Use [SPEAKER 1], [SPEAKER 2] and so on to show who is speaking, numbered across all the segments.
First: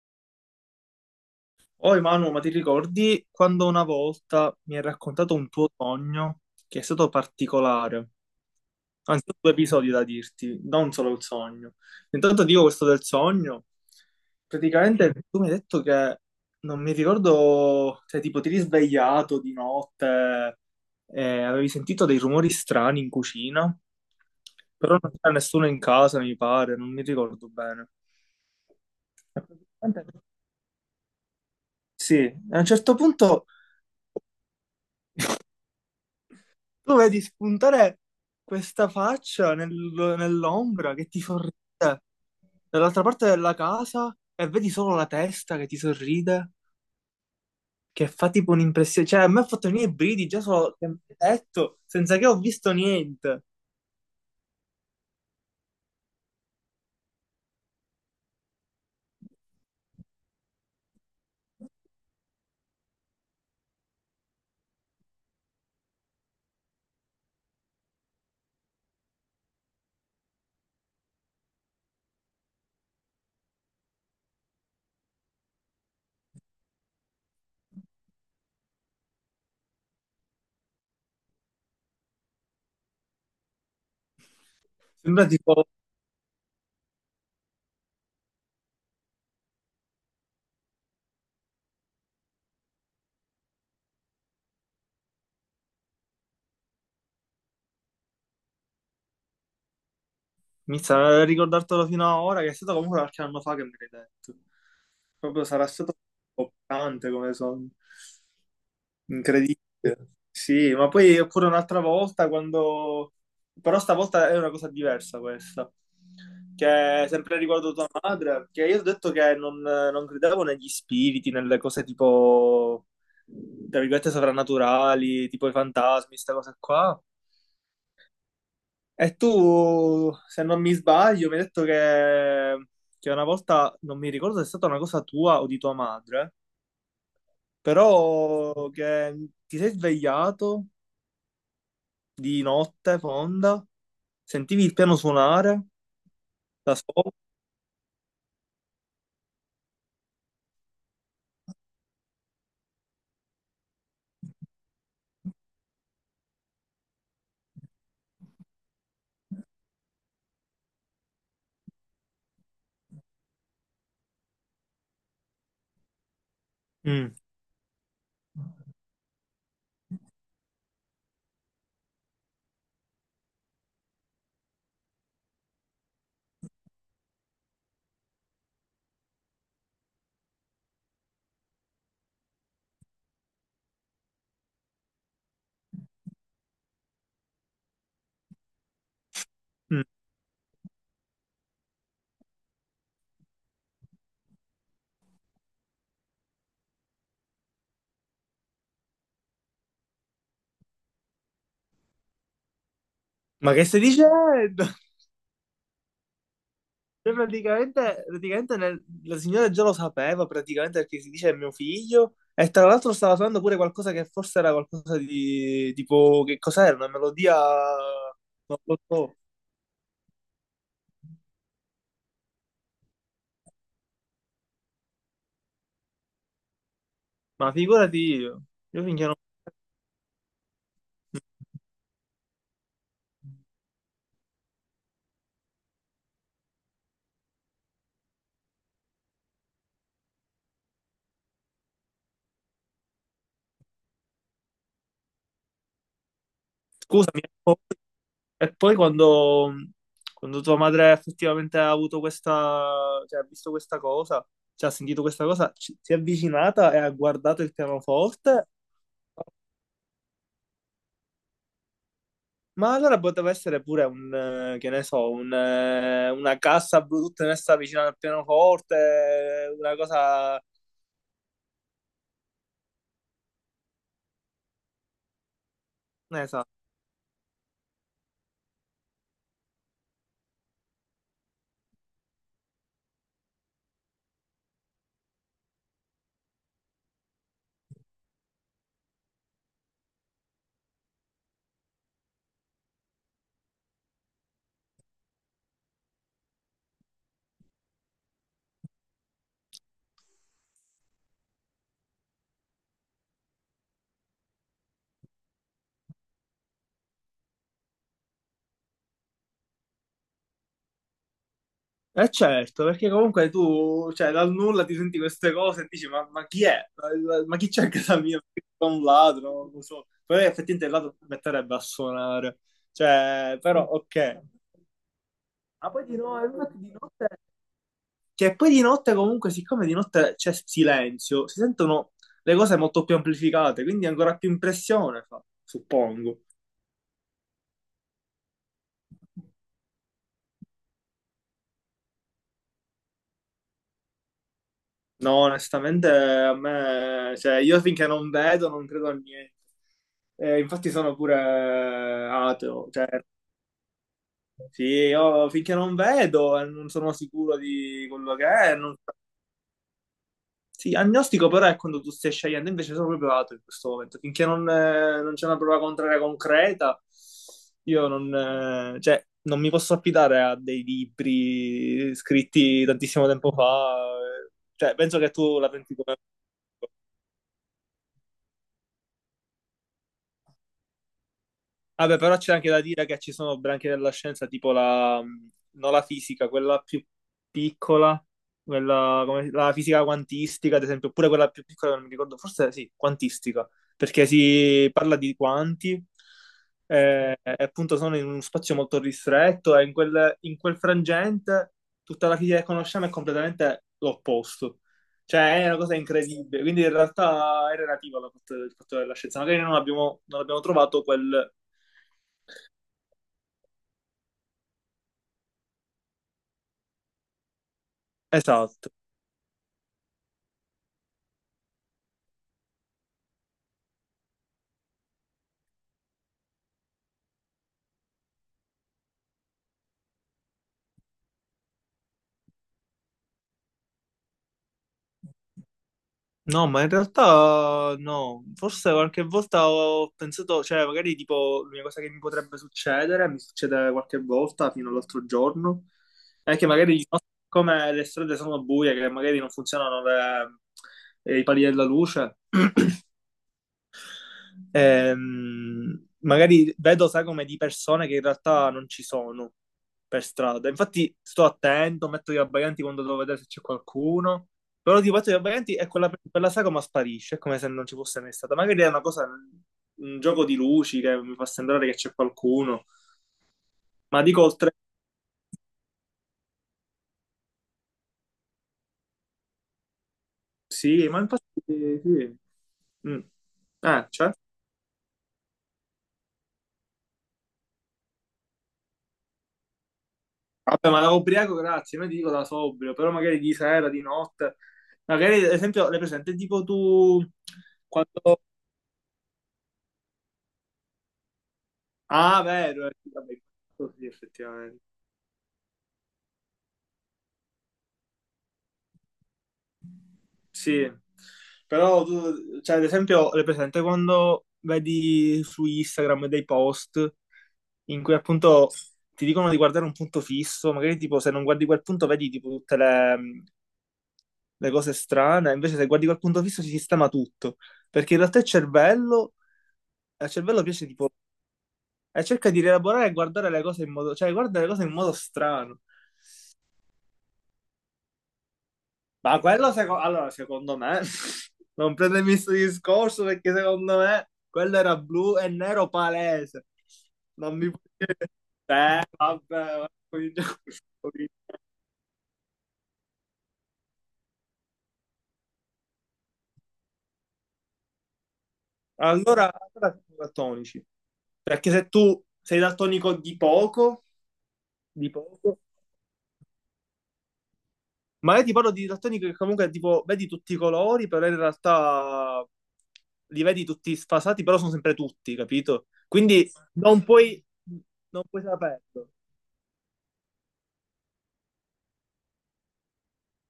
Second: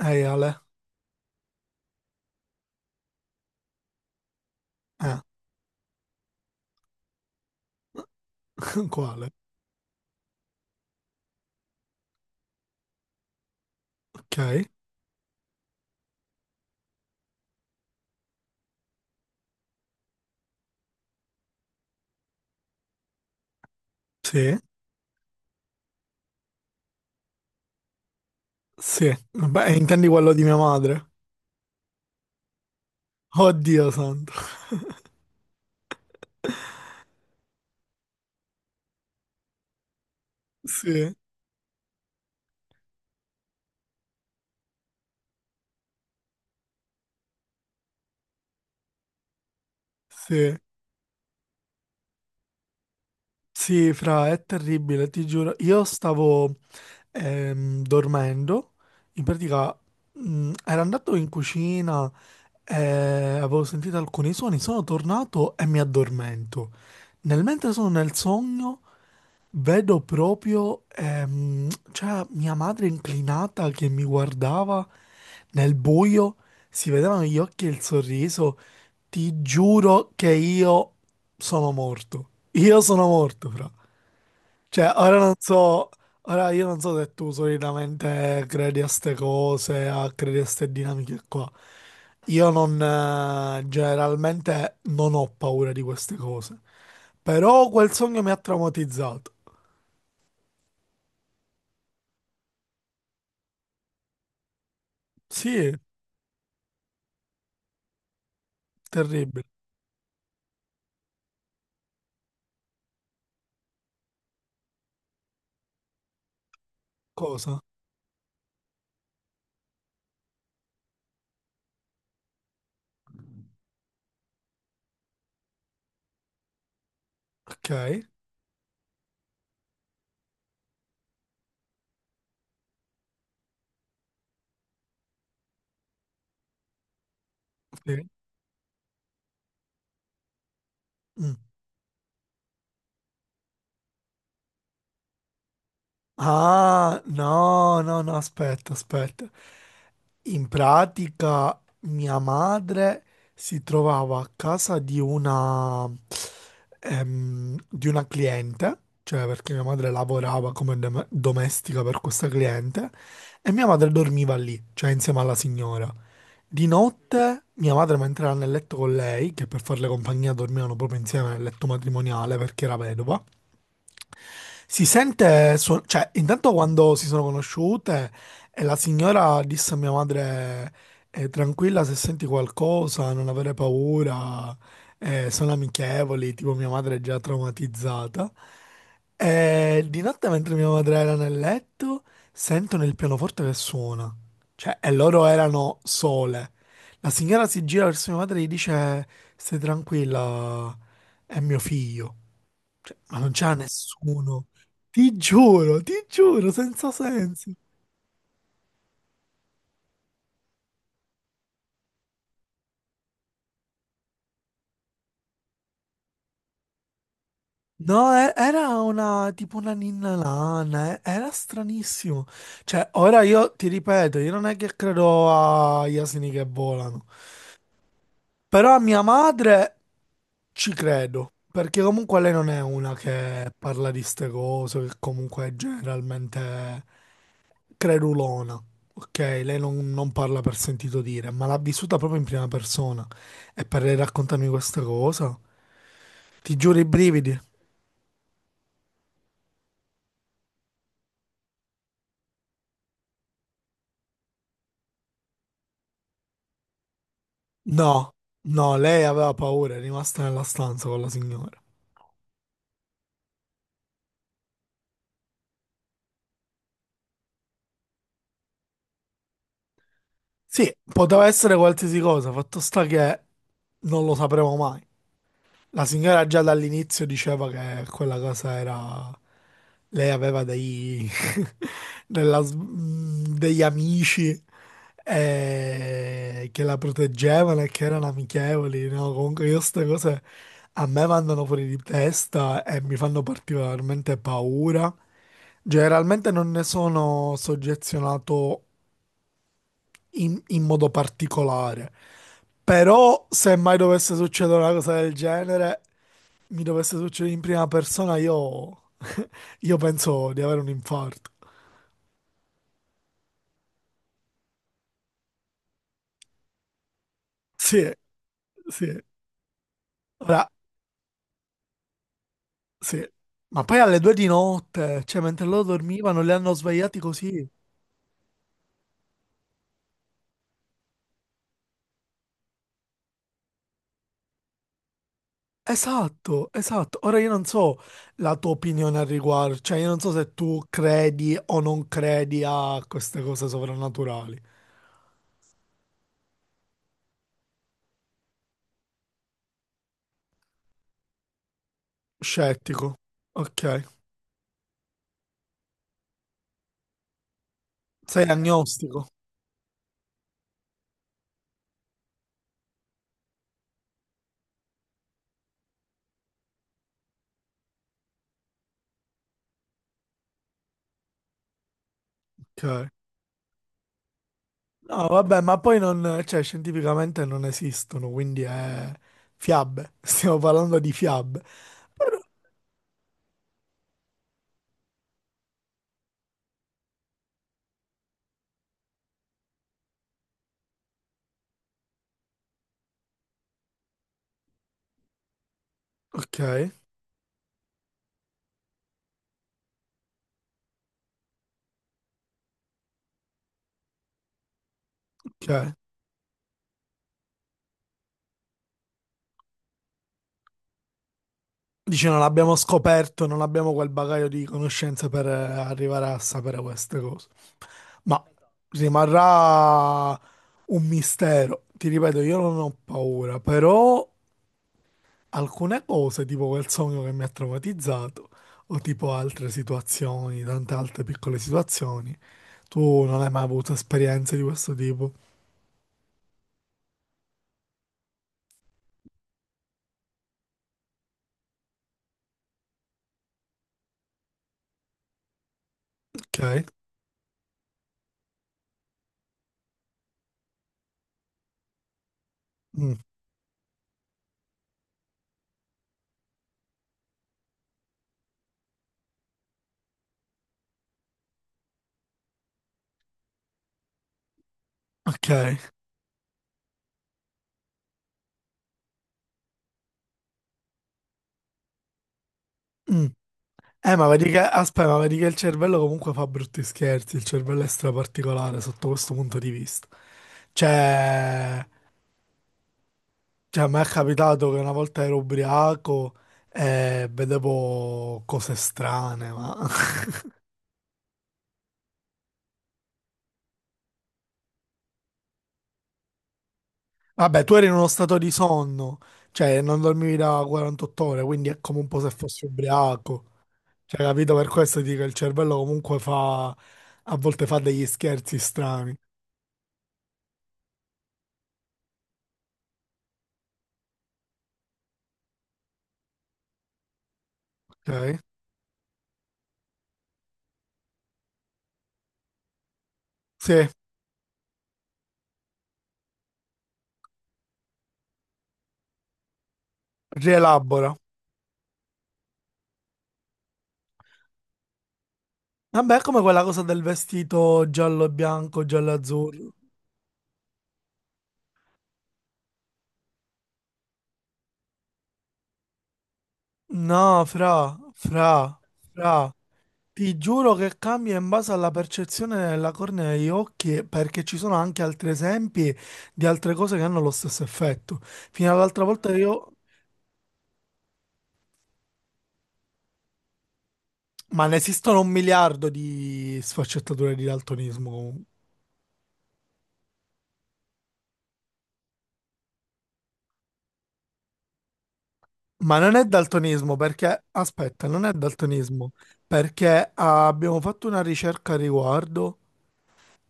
[SPEAKER 1] Ehi Ale,
[SPEAKER 2] Oh Emanuele, ma ti ricordi quando una volta mi hai
[SPEAKER 1] eh,
[SPEAKER 2] raccontato un tuo sogno che è stato particolare? Anzi,
[SPEAKER 1] quale?
[SPEAKER 2] ho due episodi da dirti, non solo il sogno. Intanto dico questo del sogno.
[SPEAKER 1] Ok,
[SPEAKER 2] Praticamente tu mi hai detto che non mi ricordo, cioè tipo ti eri svegliato di notte e avevi sentito dei rumori strani in cucina,
[SPEAKER 1] sì,
[SPEAKER 2] però non c'era nessuno in casa, mi pare, non mi ricordo bene.
[SPEAKER 1] sì,
[SPEAKER 2] E
[SPEAKER 1] beh,
[SPEAKER 2] praticamente-
[SPEAKER 1] intendi quello di mia madre?
[SPEAKER 2] sì, a un certo punto
[SPEAKER 1] Oddio santo,
[SPEAKER 2] tu vedi spuntare questa faccia nell'ombra che
[SPEAKER 1] sì,
[SPEAKER 2] ti sorride dall'altra parte della casa e vedi solo la testa che ti sorride, che fa tipo un'impressione. Cioè, a me ha fatto venire i brividi già
[SPEAKER 1] sì,
[SPEAKER 2] solo che mi hai detto, senza che ho visto niente.
[SPEAKER 1] sì, fra, è terribile, ti giuro, io stavo dormendo, in pratica ero andato in cucina e avevo sentito alcuni suoni, sono tornato e mi addormento. Nel mentre sono nel sogno, vedo proprio, cioè, mia madre inclinata che mi guardava. Nel buio si vedevano gli occhi e il sorriso. Ti giuro che io sono morto. Io sono morto, fra. Cioè, ora
[SPEAKER 2] Sembra
[SPEAKER 1] non
[SPEAKER 2] tipo,
[SPEAKER 1] so, ora io non so se tu solitamente credi a ste cose, a credi a ste dinamiche qua. Io non, generalmente non ho paura di queste cose. Però quel sogno mi ha traumatizzato.
[SPEAKER 2] mi sa, ricordartelo fino a ora, che è stato comunque qualche anno fa che me l'hai detto. Proprio sarà
[SPEAKER 1] Sì,
[SPEAKER 2] stato toccante come sogno.
[SPEAKER 1] terribile.
[SPEAKER 2] Incredibile. Sì, ma poi oppure un'altra volta quando... Però stavolta è una cosa diversa questa, che è sempre
[SPEAKER 1] Cosa?
[SPEAKER 2] riguardo tua madre, che io ho detto che non credevo negli spiriti, nelle cose tipo, tra virgolette, soprannaturali, tipo i fantasmi, queste cose qua.
[SPEAKER 1] Ok,
[SPEAKER 2] E tu, se non mi sbaglio, mi hai detto che una volta, non mi ricordo se è stata una cosa tua o di tua madre,
[SPEAKER 1] sì.
[SPEAKER 2] però che ti sei svegliato
[SPEAKER 1] Mm.
[SPEAKER 2] di notte fonda, sentivi il piano suonare da
[SPEAKER 1] Ah,
[SPEAKER 2] sopra.
[SPEAKER 1] no, no, no, aspetta, aspetta. In pratica mia madre si trovava a casa di una cliente, cioè perché mia madre lavorava come domestica per questa cliente, e mia madre dormiva lì, cioè insieme alla signora. Di
[SPEAKER 2] Mm.
[SPEAKER 1] notte mia madre mentre era nel letto con lei, che per farle compagnia dormivano proprio insieme nel letto matrimoniale perché era vedova, si sente, cioè, intanto quando si sono conosciute e la signora disse a mia madre, tranquilla se senti qualcosa, non avere paura, sono amichevoli, tipo mia madre è già traumatizzata. E di notte mentre mia madre era nel letto, sentono il pianoforte che suona, cioè, e loro erano sole. La signora si gira verso mia madre e gli dice, stai tranquilla, è mio figlio. Cioè, ma non
[SPEAKER 2] Ma
[SPEAKER 1] c'era
[SPEAKER 2] che stai
[SPEAKER 1] nessuno.
[SPEAKER 2] dicendo?
[SPEAKER 1] Ti giuro, senza
[SPEAKER 2] Cioè,
[SPEAKER 1] senso.
[SPEAKER 2] praticamente la signora già lo sapeva, praticamente perché si dice è mio figlio, e tra l'altro stava suonando pure qualcosa che forse era qualcosa di tipo, che cos'era? Una melodia,
[SPEAKER 1] No,
[SPEAKER 2] non
[SPEAKER 1] era
[SPEAKER 2] lo so,
[SPEAKER 1] una tipo una ninna lana, era stranissimo. Cioè, ora io ti ripeto, io non è che credo agli asini che volano,
[SPEAKER 2] ma figurati io,
[SPEAKER 1] però a
[SPEAKER 2] io
[SPEAKER 1] mia
[SPEAKER 2] finché non...
[SPEAKER 1] madre ci credo, perché comunque lei non è una che parla di ste cose, che comunque è generalmente credulona, ok? Lei non, non parla per sentito dire, ma l'ha vissuta proprio in prima persona. E per lei raccontarmi questa cosa, ti giuro i
[SPEAKER 2] Scusami,
[SPEAKER 1] brividi.
[SPEAKER 2] eh. E poi quando tua madre effettivamente ha avuto questa, cioè ha visto questa cosa, cioè ha sentito questa cosa, si è avvicinata e ha guardato il
[SPEAKER 1] No,
[SPEAKER 2] pianoforte,
[SPEAKER 1] no, lei aveva paura, è rimasta nella stanza con la signora.
[SPEAKER 2] ma allora poteva essere pure un, che ne so, un, una cassa Bluetooth messa vicino al pianoforte, una cosa,
[SPEAKER 1] Sì, poteva essere qualsiasi cosa, fatto sta che non lo sapremo mai. La
[SPEAKER 2] non
[SPEAKER 1] signora
[SPEAKER 2] ne
[SPEAKER 1] già
[SPEAKER 2] so.
[SPEAKER 1] dall'inizio diceva che quella casa era. Lei aveva degli amici che la proteggevano e che erano amichevoli, no? Comunque io queste cose a me vanno fuori di testa e mi fanno particolarmente paura. Generalmente non ne sono soggezionato in modo particolare, però se mai dovesse succedere una cosa del genere, mi dovesse succedere in prima persona, io penso di avere un infarto.
[SPEAKER 2] Eh certo, perché comunque tu, cioè, dal nulla ti senti queste cose e dici, ma chi è? Ma chi c'è a
[SPEAKER 1] Sì,
[SPEAKER 2] casa mia? È un
[SPEAKER 1] sì.
[SPEAKER 2] ladro, non lo so. Poi
[SPEAKER 1] Ora,
[SPEAKER 2] effettivamente il ladro ti metterebbe a suonare.
[SPEAKER 1] sì.
[SPEAKER 2] Cioè, però,
[SPEAKER 1] Ma poi alle due
[SPEAKER 2] ok.
[SPEAKER 1] di notte, cioè mentre loro
[SPEAKER 2] Ma poi di
[SPEAKER 1] dormivano,
[SPEAKER 2] no-
[SPEAKER 1] li hanno
[SPEAKER 2] infatti di
[SPEAKER 1] svegliati
[SPEAKER 2] notte...
[SPEAKER 1] così.
[SPEAKER 2] Cioè, poi di notte comunque, siccome di notte c'è silenzio, si sentono le cose molto più amplificate, quindi ancora più impressione fa, suppongo.
[SPEAKER 1] Esatto, esatto. Ora io non so la tua opinione al riguardo, cioè io non so se tu credi o non credi a queste cose sovrannaturali.
[SPEAKER 2] No, onestamente a me, cioè, io finché non vedo non credo a niente. Infatti sono pure ateo, cioè,
[SPEAKER 1] Scettico, ok.
[SPEAKER 2] sì, io finché non vedo e non sono sicuro di quello
[SPEAKER 1] Sei
[SPEAKER 2] che è. So.
[SPEAKER 1] agnostico,
[SPEAKER 2] Sì, agnostico però è quando tu stai scegliendo, invece sono proprio ateo in questo momento. Finché non, non c'è una prova contraria concreta, io non, cioè, non mi posso affidare a dei libri scritti
[SPEAKER 1] ok.
[SPEAKER 2] tantissimo tempo fa. eh. Cioè, penso
[SPEAKER 1] No,
[SPEAKER 2] che tu
[SPEAKER 1] vabbè,
[SPEAKER 2] la
[SPEAKER 1] ma
[SPEAKER 2] pensi
[SPEAKER 1] poi
[SPEAKER 2] come...
[SPEAKER 1] non, cioè scientificamente non esistono, quindi è fiabe. Stiamo parlando di fiabe.
[SPEAKER 2] Vabbè, però c'è anche da dire che ci sono branche della scienza, tipo la, non la fisica, quella più piccola, quella come, la fisica quantistica, ad esempio, oppure quella più piccola, non mi ricordo, forse sì, quantistica, perché si parla di quanti,
[SPEAKER 1] Ok,
[SPEAKER 2] e appunto sono in uno spazio molto ristretto e in quel frangente tutta la fisica che conosciamo è completamente l'opposto. Cioè, è una
[SPEAKER 1] ok.
[SPEAKER 2] cosa incredibile, quindi in realtà è relativa al fatto, il fatto della scienza. Magari non abbiamo trovato quel,
[SPEAKER 1] Dici, non abbiamo scoperto, non abbiamo quel bagaglio di conoscenze per arrivare a sapere queste cose. Ma
[SPEAKER 2] esatto.
[SPEAKER 1] rimarrà un mistero. Ti ripeto, io non ho paura, però alcune cose, tipo quel sogno che mi ha traumatizzato, o tipo altre situazioni, tante altre piccole situazioni, tu non hai mai avuto esperienze di questo tipo?
[SPEAKER 2] No, ma in realtà no, forse qualche volta ho pensato, cioè magari tipo l'unica cosa che mi potrebbe succedere, mi succede qualche volta fino all'altro giorno, è
[SPEAKER 1] Ok.
[SPEAKER 2] che magari di notte, come le strade sono buie, che magari non funzionano i pali della luce.
[SPEAKER 1] Mm.
[SPEAKER 2] Magari vedo sagome di persone che in realtà non ci sono per strada. Infatti sto attento, metto gli abbaglianti quando devo vedere se c'è qualcuno. Però tipo metto gli
[SPEAKER 1] Ok.
[SPEAKER 2] abbaglianti e quella sagoma sparisce, è come se non ci fosse mai stata. Magari è una cosa, un gioco di luci che mi fa sembrare che c'è qualcuno.
[SPEAKER 1] Mm.
[SPEAKER 2] Ma
[SPEAKER 1] Ma
[SPEAKER 2] dico
[SPEAKER 1] vedi che,
[SPEAKER 2] oltre...
[SPEAKER 1] aspetta, ma vedi che il cervello comunque fa brutti scherzi, il cervello è straparticolare sotto questo punto di vista.
[SPEAKER 2] Sì, ma infatti
[SPEAKER 1] Cioè,
[SPEAKER 2] sì. Mm.
[SPEAKER 1] cioè, a me è
[SPEAKER 2] C'è?
[SPEAKER 1] capitato che una volta ero ubriaco e vedevo cose strane, ma...
[SPEAKER 2] Vabbè, ma da ubriaco, grazie, non ti dico da sobrio, però magari di sera, di notte. Magari, ad esempio, le presente, tipo tu,
[SPEAKER 1] Vabbè, tu eri in uno stato
[SPEAKER 2] quando...
[SPEAKER 1] di sonno, cioè non dormivi da 48 ore, quindi è come un po' se
[SPEAKER 2] Ah,
[SPEAKER 1] fossi
[SPEAKER 2] vero, sì, vabbè,
[SPEAKER 1] ubriaco.
[SPEAKER 2] così
[SPEAKER 1] Cioè, capito? Per
[SPEAKER 2] effettivamente.
[SPEAKER 1] questo dico che il cervello comunque fa... a volte fa degli scherzi strani,
[SPEAKER 2] Sì, però tu, cioè, ad esempio, le presente quando vedi su Instagram dei post in cui
[SPEAKER 1] ok?
[SPEAKER 2] appunto ti dicono di guardare un punto fisso, magari tipo se non guardi quel punto vedi tipo tutte le, mm,
[SPEAKER 1] Sì,
[SPEAKER 2] le cose strane, invece se guardi quel punto fisso si sistema tutto, perché in realtà il cervello al cervello piace tipo,
[SPEAKER 1] rielabora.
[SPEAKER 2] e cerca di rielaborare e guardare le cose in modo, cioè guarda le cose in modo strano.
[SPEAKER 1] Vabbè, è come quella cosa del vestito giallo e bianco, giallo e
[SPEAKER 2] Ma quello,
[SPEAKER 1] azzurro.
[SPEAKER 2] allora, secondo me, non prendermi questo discorso perché secondo me quello era blu e nero palese.
[SPEAKER 1] No,
[SPEAKER 2] Non mi puoi
[SPEAKER 1] fra,
[SPEAKER 2] dire,
[SPEAKER 1] fra, fra.
[SPEAKER 2] vabbè,
[SPEAKER 1] Ti
[SPEAKER 2] cominciamo-
[SPEAKER 1] giuro che cambia in
[SPEAKER 2] cominciamo.
[SPEAKER 1] base alla percezione della cornea degli occhi, perché ci sono anche altri esempi di altre cose che hanno lo stesso effetto. Fino all'altra volta
[SPEAKER 2] allora,
[SPEAKER 1] io...
[SPEAKER 2] allora siamo daltonici. Perché se tu sei daltonico
[SPEAKER 1] Ma ne
[SPEAKER 2] di
[SPEAKER 1] esistono un
[SPEAKER 2] poco,
[SPEAKER 1] miliardo di sfaccettature di daltonismo
[SPEAKER 2] ma
[SPEAKER 1] comunque.
[SPEAKER 2] io ti parlo di didattonica che comunque tipo vedi tutti i colori, però in realtà li vedi tutti sfasati, però sono sempre tutti, capito?
[SPEAKER 1] Ma non è
[SPEAKER 2] Quindi
[SPEAKER 1] daltonismo perché, aspetta,
[SPEAKER 2] non
[SPEAKER 1] non è
[SPEAKER 2] puoi saperlo.
[SPEAKER 1] daltonismo perché abbiamo fatto una ricerca a riguardo.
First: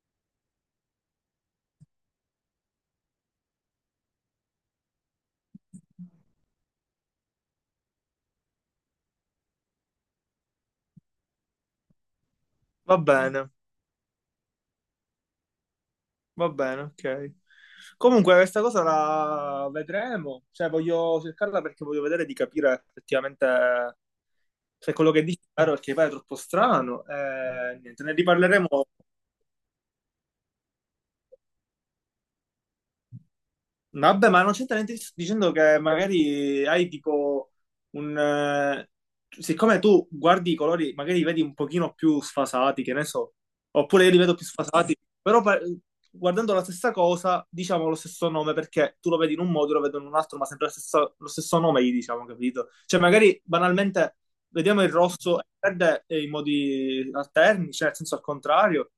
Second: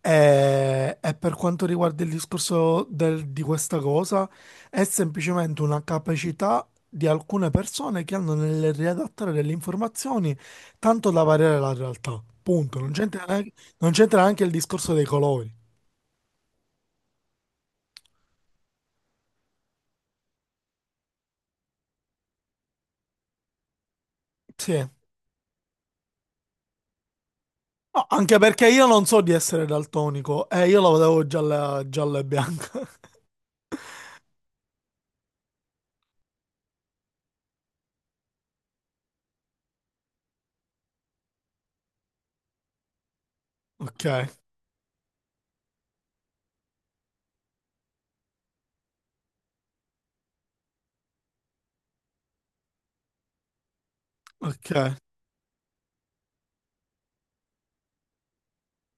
[SPEAKER 1] E per quanto riguarda il discorso di questa cosa, è semplicemente una capacità di alcune persone che hanno nel riadattare delle informazioni tanto da variare la realtà. Punto. Non
[SPEAKER 2] Va
[SPEAKER 1] c'entra
[SPEAKER 2] bene,
[SPEAKER 1] neanche, non c'entra neanche il discorso dei colori.
[SPEAKER 2] va bene, ok. Comunque questa cosa la vedremo, cioè voglio cercarla perché voglio vedere di capire effettivamente
[SPEAKER 1] Sì.
[SPEAKER 2] se quello che dici è vero, perché poi è troppo strano. Niente,
[SPEAKER 1] No,
[SPEAKER 2] ne
[SPEAKER 1] anche
[SPEAKER 2] riparleremo.
[SPEAKER 1] perché io non so di essere daltonico e io la vedevo gialla, gialla e bianca.
[SPEAKER 2] Vabbè, ma non c'entra niente dicendo che magari hai tipo un... siccome tu guardi i colori, magari li vedi un pochino più sfasati, che ne so,
[SPEAKER 1] Ok,
[SPEAKER 2] oppure io li vedo più sfasati, guardando la stessa cosa diciamo lo stesso nome perché tu lo vedi in un modo, io lo vedo in un altro, ma sempre lo stesso nome gli diciamo, capito? Cioè magari banalmente vediamo il
[SPEAKER 1] ok.
[SPEAKER 2] rosso e il verde in modi alterni, cioè nel senso al contrario.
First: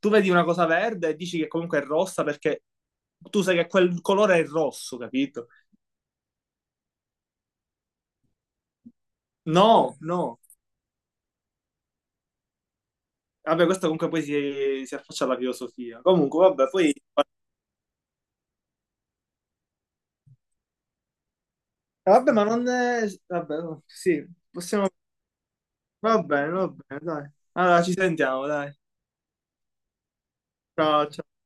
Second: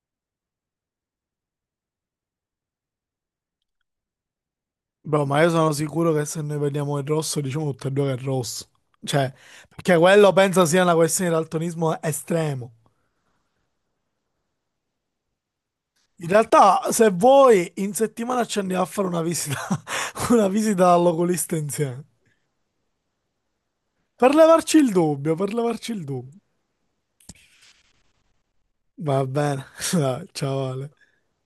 [SPEAKER 2] Tu vedi una cosa verde e dici che comunque è rossa perché tu sai che quel colore è il rosso,
[SPEAKER 1] Bro, ma
[SPEAKER 2] capito?
[SPEAKER 1] io sono sicuro che se noi vediamo il rosso, diciamo tutti e due che è rosso. Cioè,
[SPEAKER 2] No,
[SPEAKER 1] perché quello
[SPEAKER 2] no.
[SPEAKER 1] penso sia una questione di daltonismo estremo.
[SPEAKER 2] Vabbè, questo comunque poi si affaccia alla filosofia.
[SPEAKER 1] In
[SPEAKER 2] Comunque, vabbè,
[SPEAKER 1] realtà,
[SPEAKER 2] poi...
[SPEAKER 1] se vuoi, in settimana ci andiamo a fare una visita, una visita all'oculista insieme.
[SPEAKER 2] Vabbè, ma non è... Vabbè, no, sì,
[SPEAKER 1] Per levarci
[SPEAKER 2] possiamo...
[SPEAKER 1] il dubbio, per levarci il dubbio.
[SPEAKER 2] Va bene, dai. Allora, ci sentiamo, dai.
[SPEAKER 1] Va bene, dai, ciao Ale.
[SPEAKER 2] Ciao, ciao.